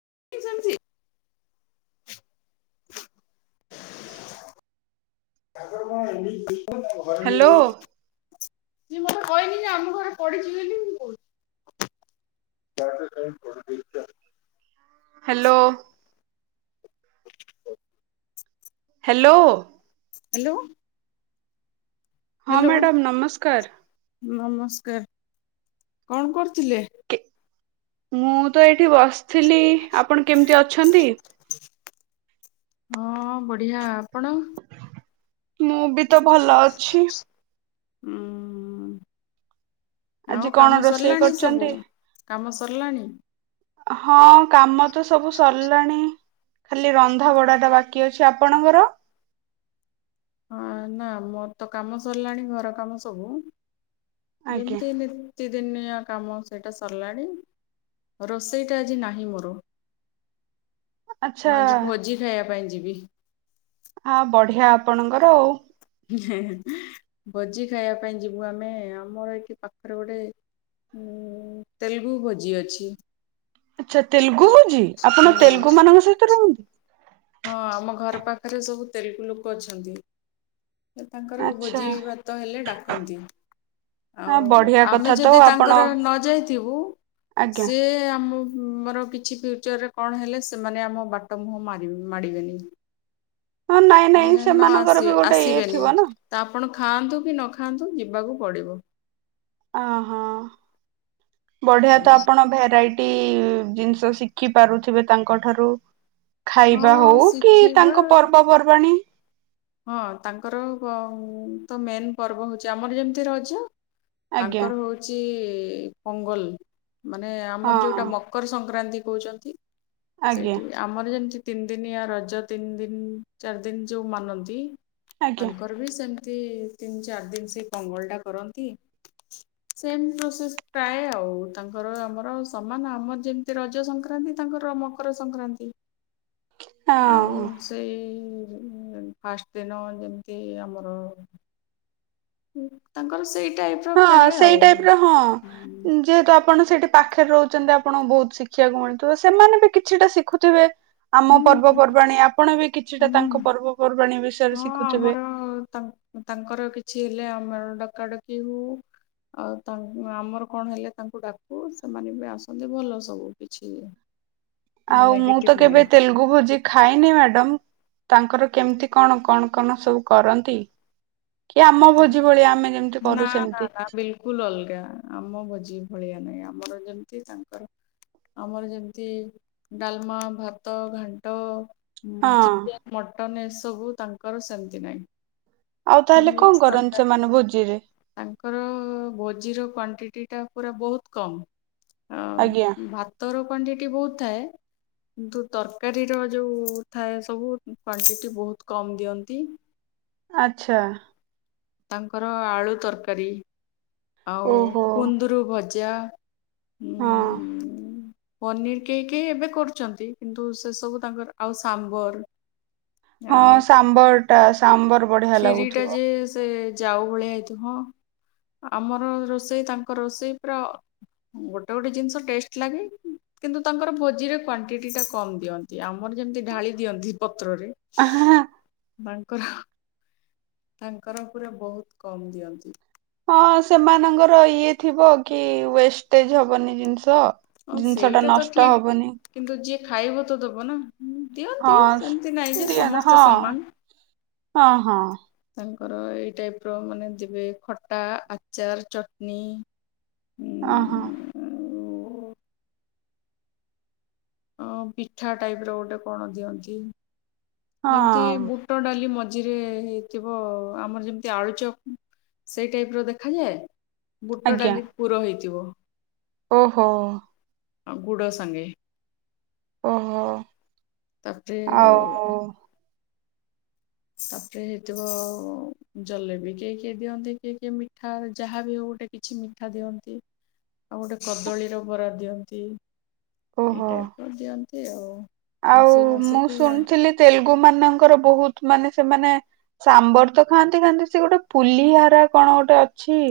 [inaudible] ଆଗ ଏ [inaudible] କ ଘ ଘରମି ହ୍ୟାଲୋ [inaudible] ଯେ ମତେ କହିନି ଯେ ଆମ ଘରେ ପଡିଛି ବୋଲି ମୁ କହୁଛି ହାଲୋ। ହାଲୋ। ହାଲୋ। ହଁ ମ୍ୟାଡ଼ାମ ନମସ୍କାର। ନମସ୍କାର କଣ କରୁଥିଲେ? କେ ମୁଁ ତ ଏଠି ଏଠି ବସିଥିଲି ଆପଣ କେମିତି ଅଛନ୍ତି? ହଁ ବଢିଆ ଆପଣ ମୁଁ ବି ତ ଭଲ ଅଛି। ମଁ ଆଜି ଆଉ କଣ କାମ ରୋଷେଇ ସରିଲାଣି ସବୁ କରିଛନ୍ତି? କାମ ସରିଲାଣି? ହଁ। କାମ ତ ସବୁ ସରିଲାଣି। ଖାଲି ରନ୍ଧା ବଡା ଟା ବାକି ଅଛି ଆପଣଙ୍କର ହଁ ନା ମୋର ତ କାମ ସରିଲାଣି ଘର କାମ ସବୁ। ଆଜ୍ଞା ଯେମିତି ହେଲେ। ପ୍ରତିଦିନିଆ କାମ ସେଇଟା ସରିଲାଣି ରୋଷେଇଟା ଆଜି ନାହିଁ ମୋର ଆଚ୍ଛା ମୁ ଆଜି ଭୋଜି ଖାଇବା ପାଇଁ ଯିବି। ବି ହଁ ବଢିଆ ଆପଣଙ୍କର ଆଉ। ଭୋଜି ଖାଇବା ପାଇଁ ଯିବୁ ଆମେ ଆମର ଏଠି ପାଖରେ ଗୋଟେ ଉ ତେଲୁଗୁ ଭୋଜି ଅଛି। ଆଚ୍ଛା ତେଲୁଗୁ ଭୋଜି ଆପଣ ହଁ ତେଲୁଗୁ ମାନଙ୍କ ସହିତ ରୁହନ୍ତି। ହଁ ଆମ ଘର ପାଖରେ ସବୁ ତେଲୁଗୁ ଲୋକ ଅଛନ୍ତି। ସେ ତାଙ୍କର ଆଚ୍ଛା ଭୋଜି ଭାତ ହେଲେ ଡାକନ୍ତି ଆ ଆଉ ବଢିଆ ଆମେ କଥା ତ ଯଦି ଆପଣ ତାଙ୍କର ନ ଯାଇଥିବୁ ଆଜ୍ଞା ସେ ଆମ ମୋର କିଛି ଫ୍ୟୁଚରରେ କଣ ହେଲେ ସେମାନେ ଆମ ବାଟ ମୁହଁ ମାଡିବେନି ମାଡିବେନି ହଁ ନାଇଁ ନାଇଁ ମାନେ ନ ସେମାନଙ୍କର ଆସି ବି ଗୋଟେ ଇଏ ଆସିବେନି। ଥିବ ନା ତ ଆପଣ ଖାଆନ୍ତୁ କି ନ ଖାଆନ୍ତୁ ଯିବାକୁ ପଡ଼ିବ ଅ ହୋ। ବଢିଆ ତେଣୁ ତ ଆପଣ ଭେରାଇଟି ଜିନିଷ ଶିଖି ପାରୁଥିବେ ତାଙ୍କ ଠାରୁ ଖାଇବା ହଁ ହଉ କି ଶିଖିବା ତାଙ୍କ ପର୍ବପର୍ବାଣୀ ହଁ ତାଙ୍କର ବ ତ ମେନ ପର୍ବ ହଉଛି ଆମର ଯେମିତି ରଜ ଆଜ୍ଞା ତାଙ୍କର ହଉଛି, ପୋଙ୍ଗଲ [inaudible] ମାନେ ଆମର ହଁ ଯୋଉଟା ମକର ସଂକ୍ରାନ୍ତି କହୁଛନ୍ତି ଆଜ୍ଞା। ସେଇଠି ଆମର ଯେମିତି, ତିନି ଦିନିଆୟ ରଜ ତିନି ଦିନ ଚାରି ଦିନ ଯୋଉ ମାନନ୍ତି, କି [inaudible] ଆଜ୍ଞା ତାଙ୍କର ବି ସେମ୍ ମତି ତିନି ଚାରି ଦିନ ସେଇ ପଙ୍ଗଲ ଟା କରନ୍ତି ସେମ ପ୍ରସେସ ପ୍ରାୟ ଆଉ ତାଙ୍କର ଆମର ସମାନ ଆମର ଯେମିତି ରଜ ସଂକ୍ରାନ୍ତି ତାଙ୍କର ମକର ସଂକ୍ରାନ୍ତି ଆଉ ହଁ ସେଇ ହୁଁ ହୁଁ ଫାଷ୍ଟ ଦିନ ଯେମିତି ଆମର ତାଙ୍କର ସେଇ ଟାଇପର ହଁ ପ୍ରାୟ ଆଉ ସେଇ ଟାଇପ ର ହଁ ହୁଁ ଯେହେତୁ, ଆପଣ ସେଇଠି ପାଖରେ ରହୁଛନ୍ତି ଆପଣଙ୍କୁ ବହୁତ ଶିଖିବାକୁ ମିଳୁଥିବ ସେମାନେ ବି କିଛିଟା ଶିଖୁଥିବେ। ଆମ ହୁଁ ପର୍ବପର୍ବାଣୀ ଆପଣ ବି କିଛିଟା ତାଙ୍କ ହୁଁ। ପର୍ବପର୍ବାଣୀ ବି ହଁ ଆମର ତାଙ୍କର କିଛି ହେଲେ ଆମ ଡକାଡକି ହଉ ଆଉ ତା ଆମର କଣ ହେଲେ ତାଙ୍କୁ ଡାକୁ ସେମାନେ ବି ଆସନ୍ତି ଭଲ ସବୁ କିଛି, ଆଉ ମୁଁ ତ ନେଗେଟିଭ୍ ନାହିଁ କେବେ ତେଲୁଗୁ ଭୋଜି ଖ ଖାଇନି ମ୍ୟାଡ଼ମ୍ ତାଙ୍କର କେମିତି କଣ କଣ କଣ ସବୁ କରନ୍ତି, କି ଆମ ଭୋଜି ଭଳିଆ ଆମେ ଯେମିତି ନା କରୁ ନା ସେମିତି ନା ବିଲକୁଲ ଅଲଗା ଆମ ଭୋଜି ଭଳିଆ ନାଇଁ ଆ [inaudible] ଆମର ଯେମିତି ତାଙ୍କର ଆମର ଯେମିତି ଡାଲମା ଭାତ ଘାଣ୍ଟ ହଁ ଚିକେନ୍ ମଟନ୍ ସବୁ ତାଙ୍କର ସେମିତି ନାହିଁ ଆଉ କି ତାହେଲେ କହ ମିକ୍ସ ତାଙ୍କର ଭୋଜିର କ୍ଵାଣ୍ଟିଟିଟା ପୁରା ବହୁତ କମ୍। ଆଜ୍ଞା ଆଉ ଭାତର କ୍ଵାଣ୍ଟିଟି ବହୁତ୍ ଥାଏ, କିନ୍ତୁ ତରକାରୀର ଯୋଉ ଥାଏ ସବୁ କ୍ଵାଣ୍ଟିଟି ବହୁତ କମ୍ ଦିଅନ୍ତି। ଆଚ୍ଛା। ତାଙ୍କର ଆଳୁ ତରକାରୀ। ଆଉ ଓହୋ କୁନ୍ଦୁରୁ ଭ ଜା ହଁ ପନିର କେହି କେହି ଏବେ କରୁଛନ୍ତି କିନ୍ତୁ ସେ ସବୁ ତାଙ୍କର ଆଉ ସାମ୍ବର ହଁ ଆଉ ସାମ୍ବରଟାସ୍ ସାମ୍ବର ବଢି଼ଆ ଲାଗୁଥିବ। ଜାଉ ଭଳିଆ ହେଇଥିବ, ଆମର ରୋଷେଇ ତାଙ୍କର ରୋଷେଇ ପୁରା ଅ ଗୋଟେ ଗୋଟେ ଜିନିଷ ଟେଷ୍ଟ୍ ଲାଗେ କିନ୍ତୁ ତାଙ୍କର ଭୋଜିରେ କ୍ଵାଣ୍ଟିଟିଟା କମ୍ ଦିଅନ୍ତି ଆମ ଆମର ଯେମିତି ଢାଳି ଦିଅନ୍ତି ପତ୍ରରେ ବାଣ୍ଟ୍। [unintelligible] ତାଙ୍କର ପୁରା ବହୁତ କମ୍ ଦିଅନ୍ତି। ହଁ ସେମାନଙ୍କର ଇଏ ଥିବ କି ୱେଷ୍ଟେଜ୍ ହବନି ଜିନିଷ। ହଁ ଜିନିଷ ଟା ସେଇଟା ତ ନଷ୍ଟ ଠିକ ହବନି କିନ୍ତୁ ଯିଏ ଖାଇବ ତ ଦବ ନା। ହୁଁ ଦିଅନ୍ତି ସେମିତି ନାଇଁ ହଁ ଯେ ଦିଅ ନା ହଁ ସମସ୍ତେ ସମାନ ହଁ ହଁ [inaudible] ତାଙ୍କର ଏଇ ଟାଇପର ମାନେ ଦେବେ ଖଟା, ଆଚାର୍ ଚଟନୀ। ଓହୋଃ। ଅଁ ପିଠା ଟାଇପର ଗୋଟେ କଣ ଦିଅନ୍ତି। ଯେମିତି ହଁ ବୁଟ ଡାଲି ମ ମଝିରେ ହେଇଥିବ ଆମର ଯେମିତି ଆଳୁଚପ୍ ସେଇ ଟାଇପର ଦେଖାଯାଏ। ବୁଟ ଡାଲି ପୁର ହେଇଥିବ। ଓହୋଃ। ଆଉ ଗୁଡ଼ ସାଙ୍ଗେ। ଓହୋ ତାପରେ ଆଉ ତାପରେ ହେଇଥିବ, ଜଲେବି କିଏ କିଏ ଦିଅନ୍ତି କିଏ କିଏ ମିଠା ଯାହା ବି ହଉ ଗୋଟେ କିଛି ମିଠା ଦିଅନ୍ତି ଆଉ ଗୋଟେ କଦଳୀର ବରା ଦିଅନ୍ତି। ଏଇ ଓହୋ ଟାଇପର ଦିଅନ୍ତି। [inaudible] ଆଉ ମିଶେଇ ମୁଁ ମାଶେଇକି ଶୁଣିଥିଲି ତେଲୁଗୁମାନଙ୍କର ବହୁତ ମାନେ ସେମାନେ ସାମ୍ବର ତ ଖାଆନ୍ତି ଖାଆନ୍ତି, ସେ ଗୋଟେ ପୁଲି ହାରା କଣ ଗୋଟେ ଅଛି?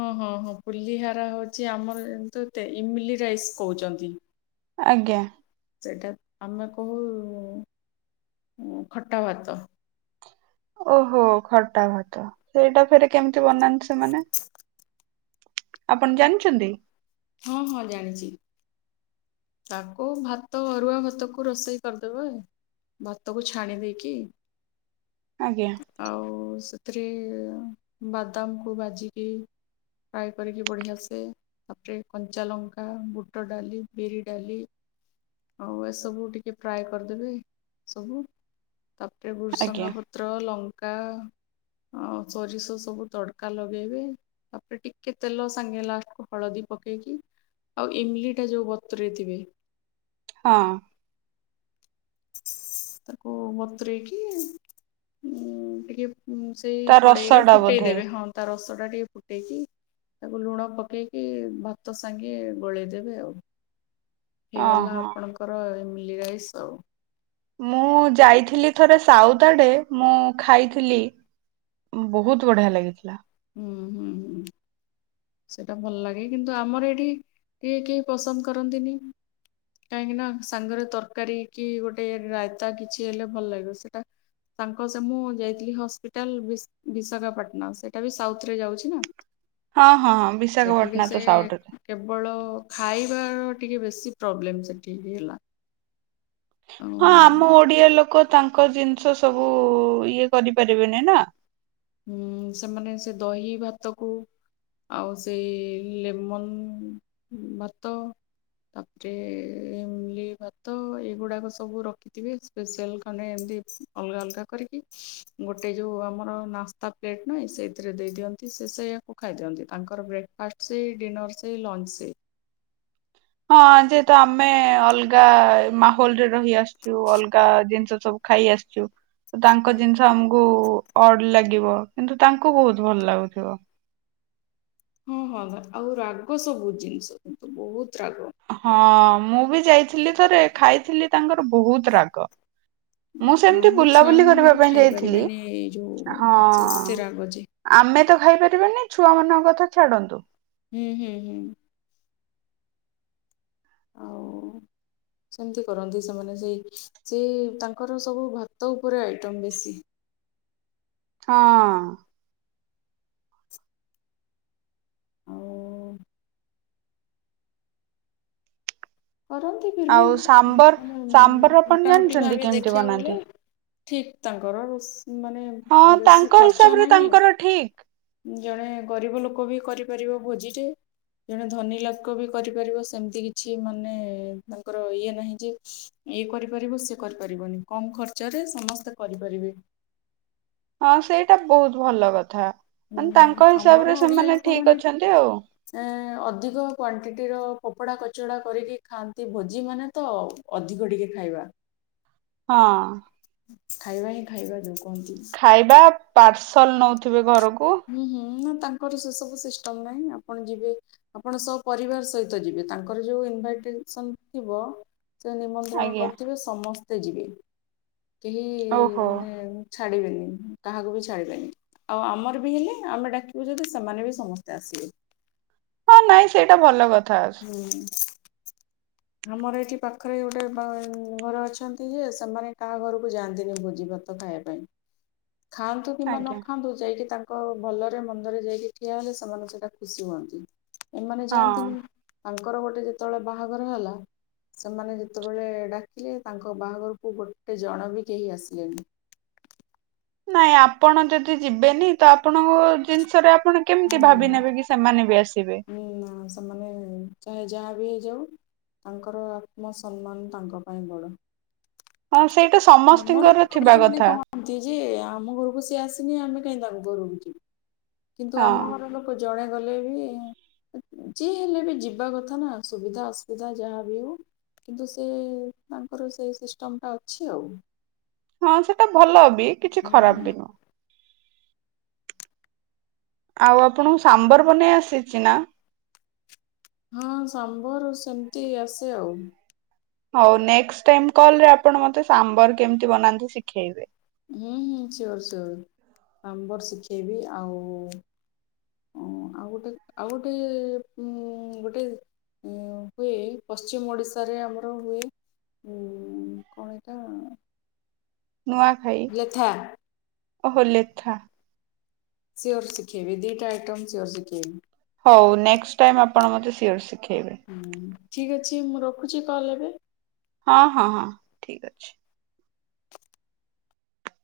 ହଁ ହଁ ହଁ, ପୁଲି ହାରା ହଉଛି ଆମର ଯେମିତି ଇମଲି ରାଇସ୍ କହୁଛନ୍ତି। ଆଜ୍ଞା। ସେଇଟା ଆମେ କହୁ ଉଁ ଖଟା ଭାତ। ଓହୋ ଖଟା ଭାତ ସେଇଟା ଫେରେ କେମ ତି ବନାନ୍ତି ସେମାନେ? ଆପଣ ଜାଣିଚନ୍ତି? ହଁ ହଁ ଜାଣିଚି। ତାକୁ ଭାତ ଅରୁଆ ଭାତକୁ ରୋଷେଇ କରିଦେବେ ଭାତକୁ ଛାଣି ଦେଇକି ଆଜ୍ଞା ଆଉ ସେ ସେଥିରେ ବାଦାମ କୁ ଭାଜିକି ଫ୍ରାଏ କରିକି ବଢିଆସେ ପକେଇ କଞ୍ଚା ଲଙ୍କା ବୁଟ ଡାଲି ବିରି ଡାଲି ଆଉ ଏସବୁ ଟିକେ ଫ୍ରାଏ କରିଦେବେ ସବୁ ତାପରେ ଭୃସଙ୍ଗା ଆଜ୍ଞା ପତ୍ର ଲଙ୍କା ଆଉ ସୋରିଷ ସବୁ ତଡ଼କା ଲଗେଇବେ ତାପରେ ଟିକେ ତେଲ ସାଙ୍ଗେ ଲାଷ୍ଟକୁ ହଳଦୀ ପକେଇକି ଆଉ ଇମଲି ଟା ଯୋଉ ବ ବାତୁରେଇ ଥିବେ ହଁ। ତାକୁ ବତୁରେଇକି ଉଁ ଟିକେ ଉ ସେଇ ତା କଡ଼େଇ ରସ ରେ ଟା ଫୁଟେଇ ବୋଧେ ଦେବେ ହଁ ତା ରସ [unintelligible] ଟେ ଟିକେ ଫୁଟେଇକି ତାକୁ ଲୁଣ ପକେଇକି ଭାତ ସାଙ୍ଗେ ଗୋଳେଇଦେବେ ଆଉ। ହେଇଗଲା ଅହଁ। ଆପଣଙ୍କର ଏମି [unintelligible] ରାଇସ ଆଉ। ମୁଁ ଯାଇଥିଲି ଥରେ ସାଉଦ ଆଡେ ମୁଁ ଖାଇଥିଲି ବହୁତ ବଢିଆ ଲାଗିଥିଲା। ହୁଁ ହୁଁ ହୁଁ ସେଟା ଭଲ ଲାଗେ କିନ୍ତୁ ଆମର ଏଠି କେହି କେହି ପସନ୍ଦ କରନ୍ତିନି କାହିଁକି ନା ସାଙ୍ଗରେ ତରକାରୀ କି ଗୋଟେ ରାାଇତା କିଛି ହେଲେ ଭଲ ଲାଗିବ ସେଟା ତାଙ୍କ ସାଙ୍ଗ ସେ ମୁଁ ଯାଇଥିଲି ହସ୍ପିଟାଲ ବି ବିଶାଖାପାଟଣା ସେ ସେଟା ବି ସାଉଥ ରେ ଯାଉଛି ନା? ହଁ ହଁ ହଁ ସେଠିକି ବିଶାଖପଟଣା ସେ ତ ସାଉଥରେ। କେବଳ ଖାଇବାର ଟିକେ ବେଶୀ ପ୍ରୋବ୍ଲେମ ସେଠି ହେଲା। ଆଉ ହଁ ଆମ ଓଡିଆ ଲୋକ ତାଙ୍କ ଜିନିଷ ସବୁ ଇଏ କରିପାରିବେନି ନା? ହୁଁ ସେମାନେ ସେ ଦହି ଭାତକୁ ଆଉ ସେଇ ଲେମନ ଭାତ ତାପରେ ଇମଲି ଭାତ ଏଇଗୁଡ଼ାକ ସବୁ ରଖିଥିବେ ସ୍ପେସିଆଲ ଖାନେ ଏମିତି ଅଲଗା ଅଲଗା କରିକି ଗୋଟେ ଯୋଉ ଆମର ନାସ୍ ତା ପ୍ଲେଟ୍ ନାଇ ସେଇଥିରେ ଦେଇ ଦିଅନ୍ତି ସେ ସେୟାକୁ ଖାଇଦିଅନ୍ତି ତାଙ୍କର ବ୍ରେକ୍ ଫାଷ୍ଟ ସେଇ ଡିନର୍ ସେଇ ଲଞ୍ଚ ସେଇ। ହଁ ଯେହେତୁ ଆମେ ଅଲଗା ମାହୋଲରେ ରହି ଆସିଚୁ ଅଲଗା ଜିନିଷ ସବୁ ଖାଇ ଆସିଚୁ। ତାଙ୍କ ଜିନିଷ ଆମକୁ ଅଡ ଲାଗିବ କିନ୍ତୁ ତାଙ୍କୁ ବୋହୁତ ଭଲ ଲାଗୁଥିବ। ହଁ ହଁ ଆଉ ରାଗ ସବୁ ଜିନିଷ କିନ୍ତୁ ବୋହୁତ ରାଗ। ହଁ ମୁଁ ବି ଯାଇଥିଲି ଥରେ ଖାଇଥିଲି ତାଙ୍କ ବୋହୁତ ରାଗ ମୁଁ ସେମିତି ଆମ ଛୁଆ ବୁଲାବୁଲି ମାନେ କରିବା ବି ପାଇଁ ଯାଇଥିଲି। ଖାଇପାରିବେନି ଏଇ ଯୋଉ ହଁ ଏତେ ରାଗ ଯେ ଆମେ ତ ଖାଇ ପାରିବେନି ଛୁଆ ମାନଙ୍କ କଥା ଛାଡନ୍ତୁ। ଉଁ ହୁଁ ହୁଁ। ଆଉ ସେମିତି କରନ୍ତି ସେମାନେ ସେଇ ସେ ତାଙ୍କର ସବୁ ଭାତ ଉପରେ ଆଇଟମ୍ ବେଶୀ। ହଁ। ଆଉ କରନ୍ତି ଫିର୍ ବି ଆଉ ସାମ୍ବର ମାନେ ସାମ୍ବର ଆପଣ ମୋଟାମୋଟି ଜାଣିଚନ୍ତି ଭାବେ କେମିତି ଦେଖିବାକୁ ଗଲେ ବନାନ୍ତି? ଠିକ୍ ତାଙ୍କର ରସ୍ ମାନେ ହଁ ବେଶୀ ତାଙ୍କ ଖର୍ଚ୍ଚ ହିସାବରେ ନାହିଁ। ତାଙ୍କର ଠିକ ଜଣେ ଗରିବ ଲୋକ ବି କରିପାରିବ ଭୋଜିରେ ଜଣେ ଧନୀ ଲକ ବି କରିପାରିବ ସେମିତି କିଛି ମାନେ। ମାନେ ତାଙ୍କର ଇଏ ନାହିଁ ଯେ ଇଏ କରିପାରିବ ସେ କରିପାରିବନି କମ ଖର୍ଚ୍ଚରେ ସମସ୍ତେ କରିପାରିବେ। ହଁ ସେଇଟା ବହୁତ ଭଲ କଥା। ହୁଁ ମାନେ ତାଙ୍କ ଆମର ହିସାବରେ ଓଡିଆ ସେମାନେ ଠିକ ଅଛନ୍ତି ଆଉ ଲୋକମାନୋନ ଏ ଅଧିକ କ୍ଵାଣ୍ଟିଟିର। କପଡ଼ା କଚଡ଼ା କରିକି ଖାଆନ୍ତି ଭୋଜି ମାନେ ତ ଅଧିକ ଟିକେ ଖାଇବା। ହଁ। ଖାଇବା ହିଁ ଖାଇବା ଯୋଉ। କୁହନ୍ତି। ଖାଇବା ପାର୍। ସଲ ନେଉଥିବେ ଘରକୁ। ହୁଁ ହୁଁ। ତାଙ୍କର ସେ ସବୁ ସିଷ୍ଟମ୍ ନାହିଁ ଆପଣ ଯିବେ ଆପଣ ସ ପରିବାର ସହିତ ଯିବେ ତାଙ୍କର ଯୋଉ ଇନଭାଇଷ୍ଟେସନ୍ ଥିବ ସେ ନିମନ୍ତ୍ରଣ ଆଜ୍ଞା କରିଥିବେ ସମସ୍ତେ ଏବେ ଯିବେ। କେହି ଓହୋ। ମାନେ ଛାଡିବେନି କାହାକୁ ବି ଛାଡିବେନି ଆଉ ଆମର ହେଲେ ଆମେ ଡାକିବୁ ଯଦି ସେମାନେ ବି ସମସ୍ତେ ଆସିବେ। ହଁ ନାଇଁ ସେଇଟା ଭଲ କଥା। ହୁଁ। ଆମର ଏଠି ପାଖରେ ଗୋଟେ ଘର ଅଛନ୍ତି ଯେ ସେମାନେ କାହା ଘରକୁ ଯାଆନ୍ତିନି ଭୋଜି ଭାତ ଖାଇବା ପାଇଁ। ଖାଆନ୍ତୁ କିମ୍ବା ନ ଆଜ୍ଞା ଖାଆନ୍ତୁ ଯାଇକି ତାଙ୍କୁ ଲୋକ ଭଲରେ ମନ୍ଦରେ ଯାଇକି ଠିଆ ହେଲେ ସେମାନେ ସେଇଟା ଖୁସି ହୁଅନ୍ତି। ଏମାନେ ହଁ ଯାଆନ୍ତିନି। ତାଙ୍କର ଗୋଟେ ଯେତେବେଳେ ବାହାଘର ହେଲା ସେମାନେ ଯେତେବେଳେ ଡାକିଲେ ତାଙ୍କ ବାହାଘରକୁ ଗୋଟେ ଜଣ ବି କେହି ଆସିଲେଣିି। ନାଇଁ ଆପଣ ଯଦି ଯିବେନି ତ ଆପଣଙ୍କ ଜିନିଷରେ ଆପ ଆପଣ କେମିତି ଭାବି ନେବେ କି ସେମାନେ ବି ଆସି ହୁଁ ସେମାନେ ଚା ଯାହା ବି ହେଇଯାଉ ତାଙ୍କର ଆତ୍ମସମ୍ମାନ ତାଙ୍କ ପାଇଁ ବଡ଼। ହଁ। ସେଇଟା ଆମର ସମସ୍ତିଙ୍କର ବି ଥିବା ଓଡିଆ ମାନେ କଥା କହନ୍ତି ଯେ ଆମ ଘରକୁ ସେ ଆସିନି ଆମେ କାଇଁ ତାଙ୍କ ଘରକୁ ଯିବା। କିନ୍ତୁ ହଁ। ଆମ ଘର ଲୋକ ଜଣେ ଗଲେ ବି ଯିଏ ହେଲେ ବି ଯିବା କଥା ନା ସୁବିଧା ଅସୁବିଧା ଯାହା ବି ହଉ କିନ୍ତୁ ସେ ତାଙ୍କର ସେଇ ସିଷ୍ଟମ୍ ଟା ଅଛି। ଆଉ‌ ହଁ ସେଟା ଭଲ କିଛି ଖରାପ ବି ନୁହଁ। ଆଉ ଆପଣଙ୍କୁ ସାମ୍ବର ବନେଇ ଆସିଛି ନା? ହଁ ସାମ୍ବର ସେମିତି ଆସେ ଆଉ। ହଉ ନେଷ୍ଟ୍ ଟାଇମ୍ କଲରେ ଆପଣ ମତେ ସାମ୍ବର କେମିତି ବନାନ୍ତି ଶିଖେଇବେ? ହୁଁ ହୁଁ ସିଓର ସିଓର ସାମ୍ବର ଶିଖେଇବି ଆଉ ଆଉ ଗୋଟେ ଆଉ ଗୋଟେ ଉ ଗୋଟେ ହୁଏ ପଶ୍ଚିମ ଓଡିଶାରେ ଆମର ହୁଏ ଉଁ କଣ ଏଇଟା ନୂଆଖାଇ। ଲେଥା ଓ ହୋ ଲେଥା। ସିଓର ଶିଖେଇ ବି ଦିଟା ଆଇଟମ୍ ସିଓର ଶିଖେଇବି। ହଉ ନେଷ୍ଟ ଟାଇମ୍ ଆପଣ ମତେ ସିଓର ଶି ହୁଁ। ଠିକ୍ ଅଛି ମୁଁ ରଖୁଛି କଲ୍ ଏବେ? ହଁ ହଁ ହଁ ଠିକ୍ ଅଛି।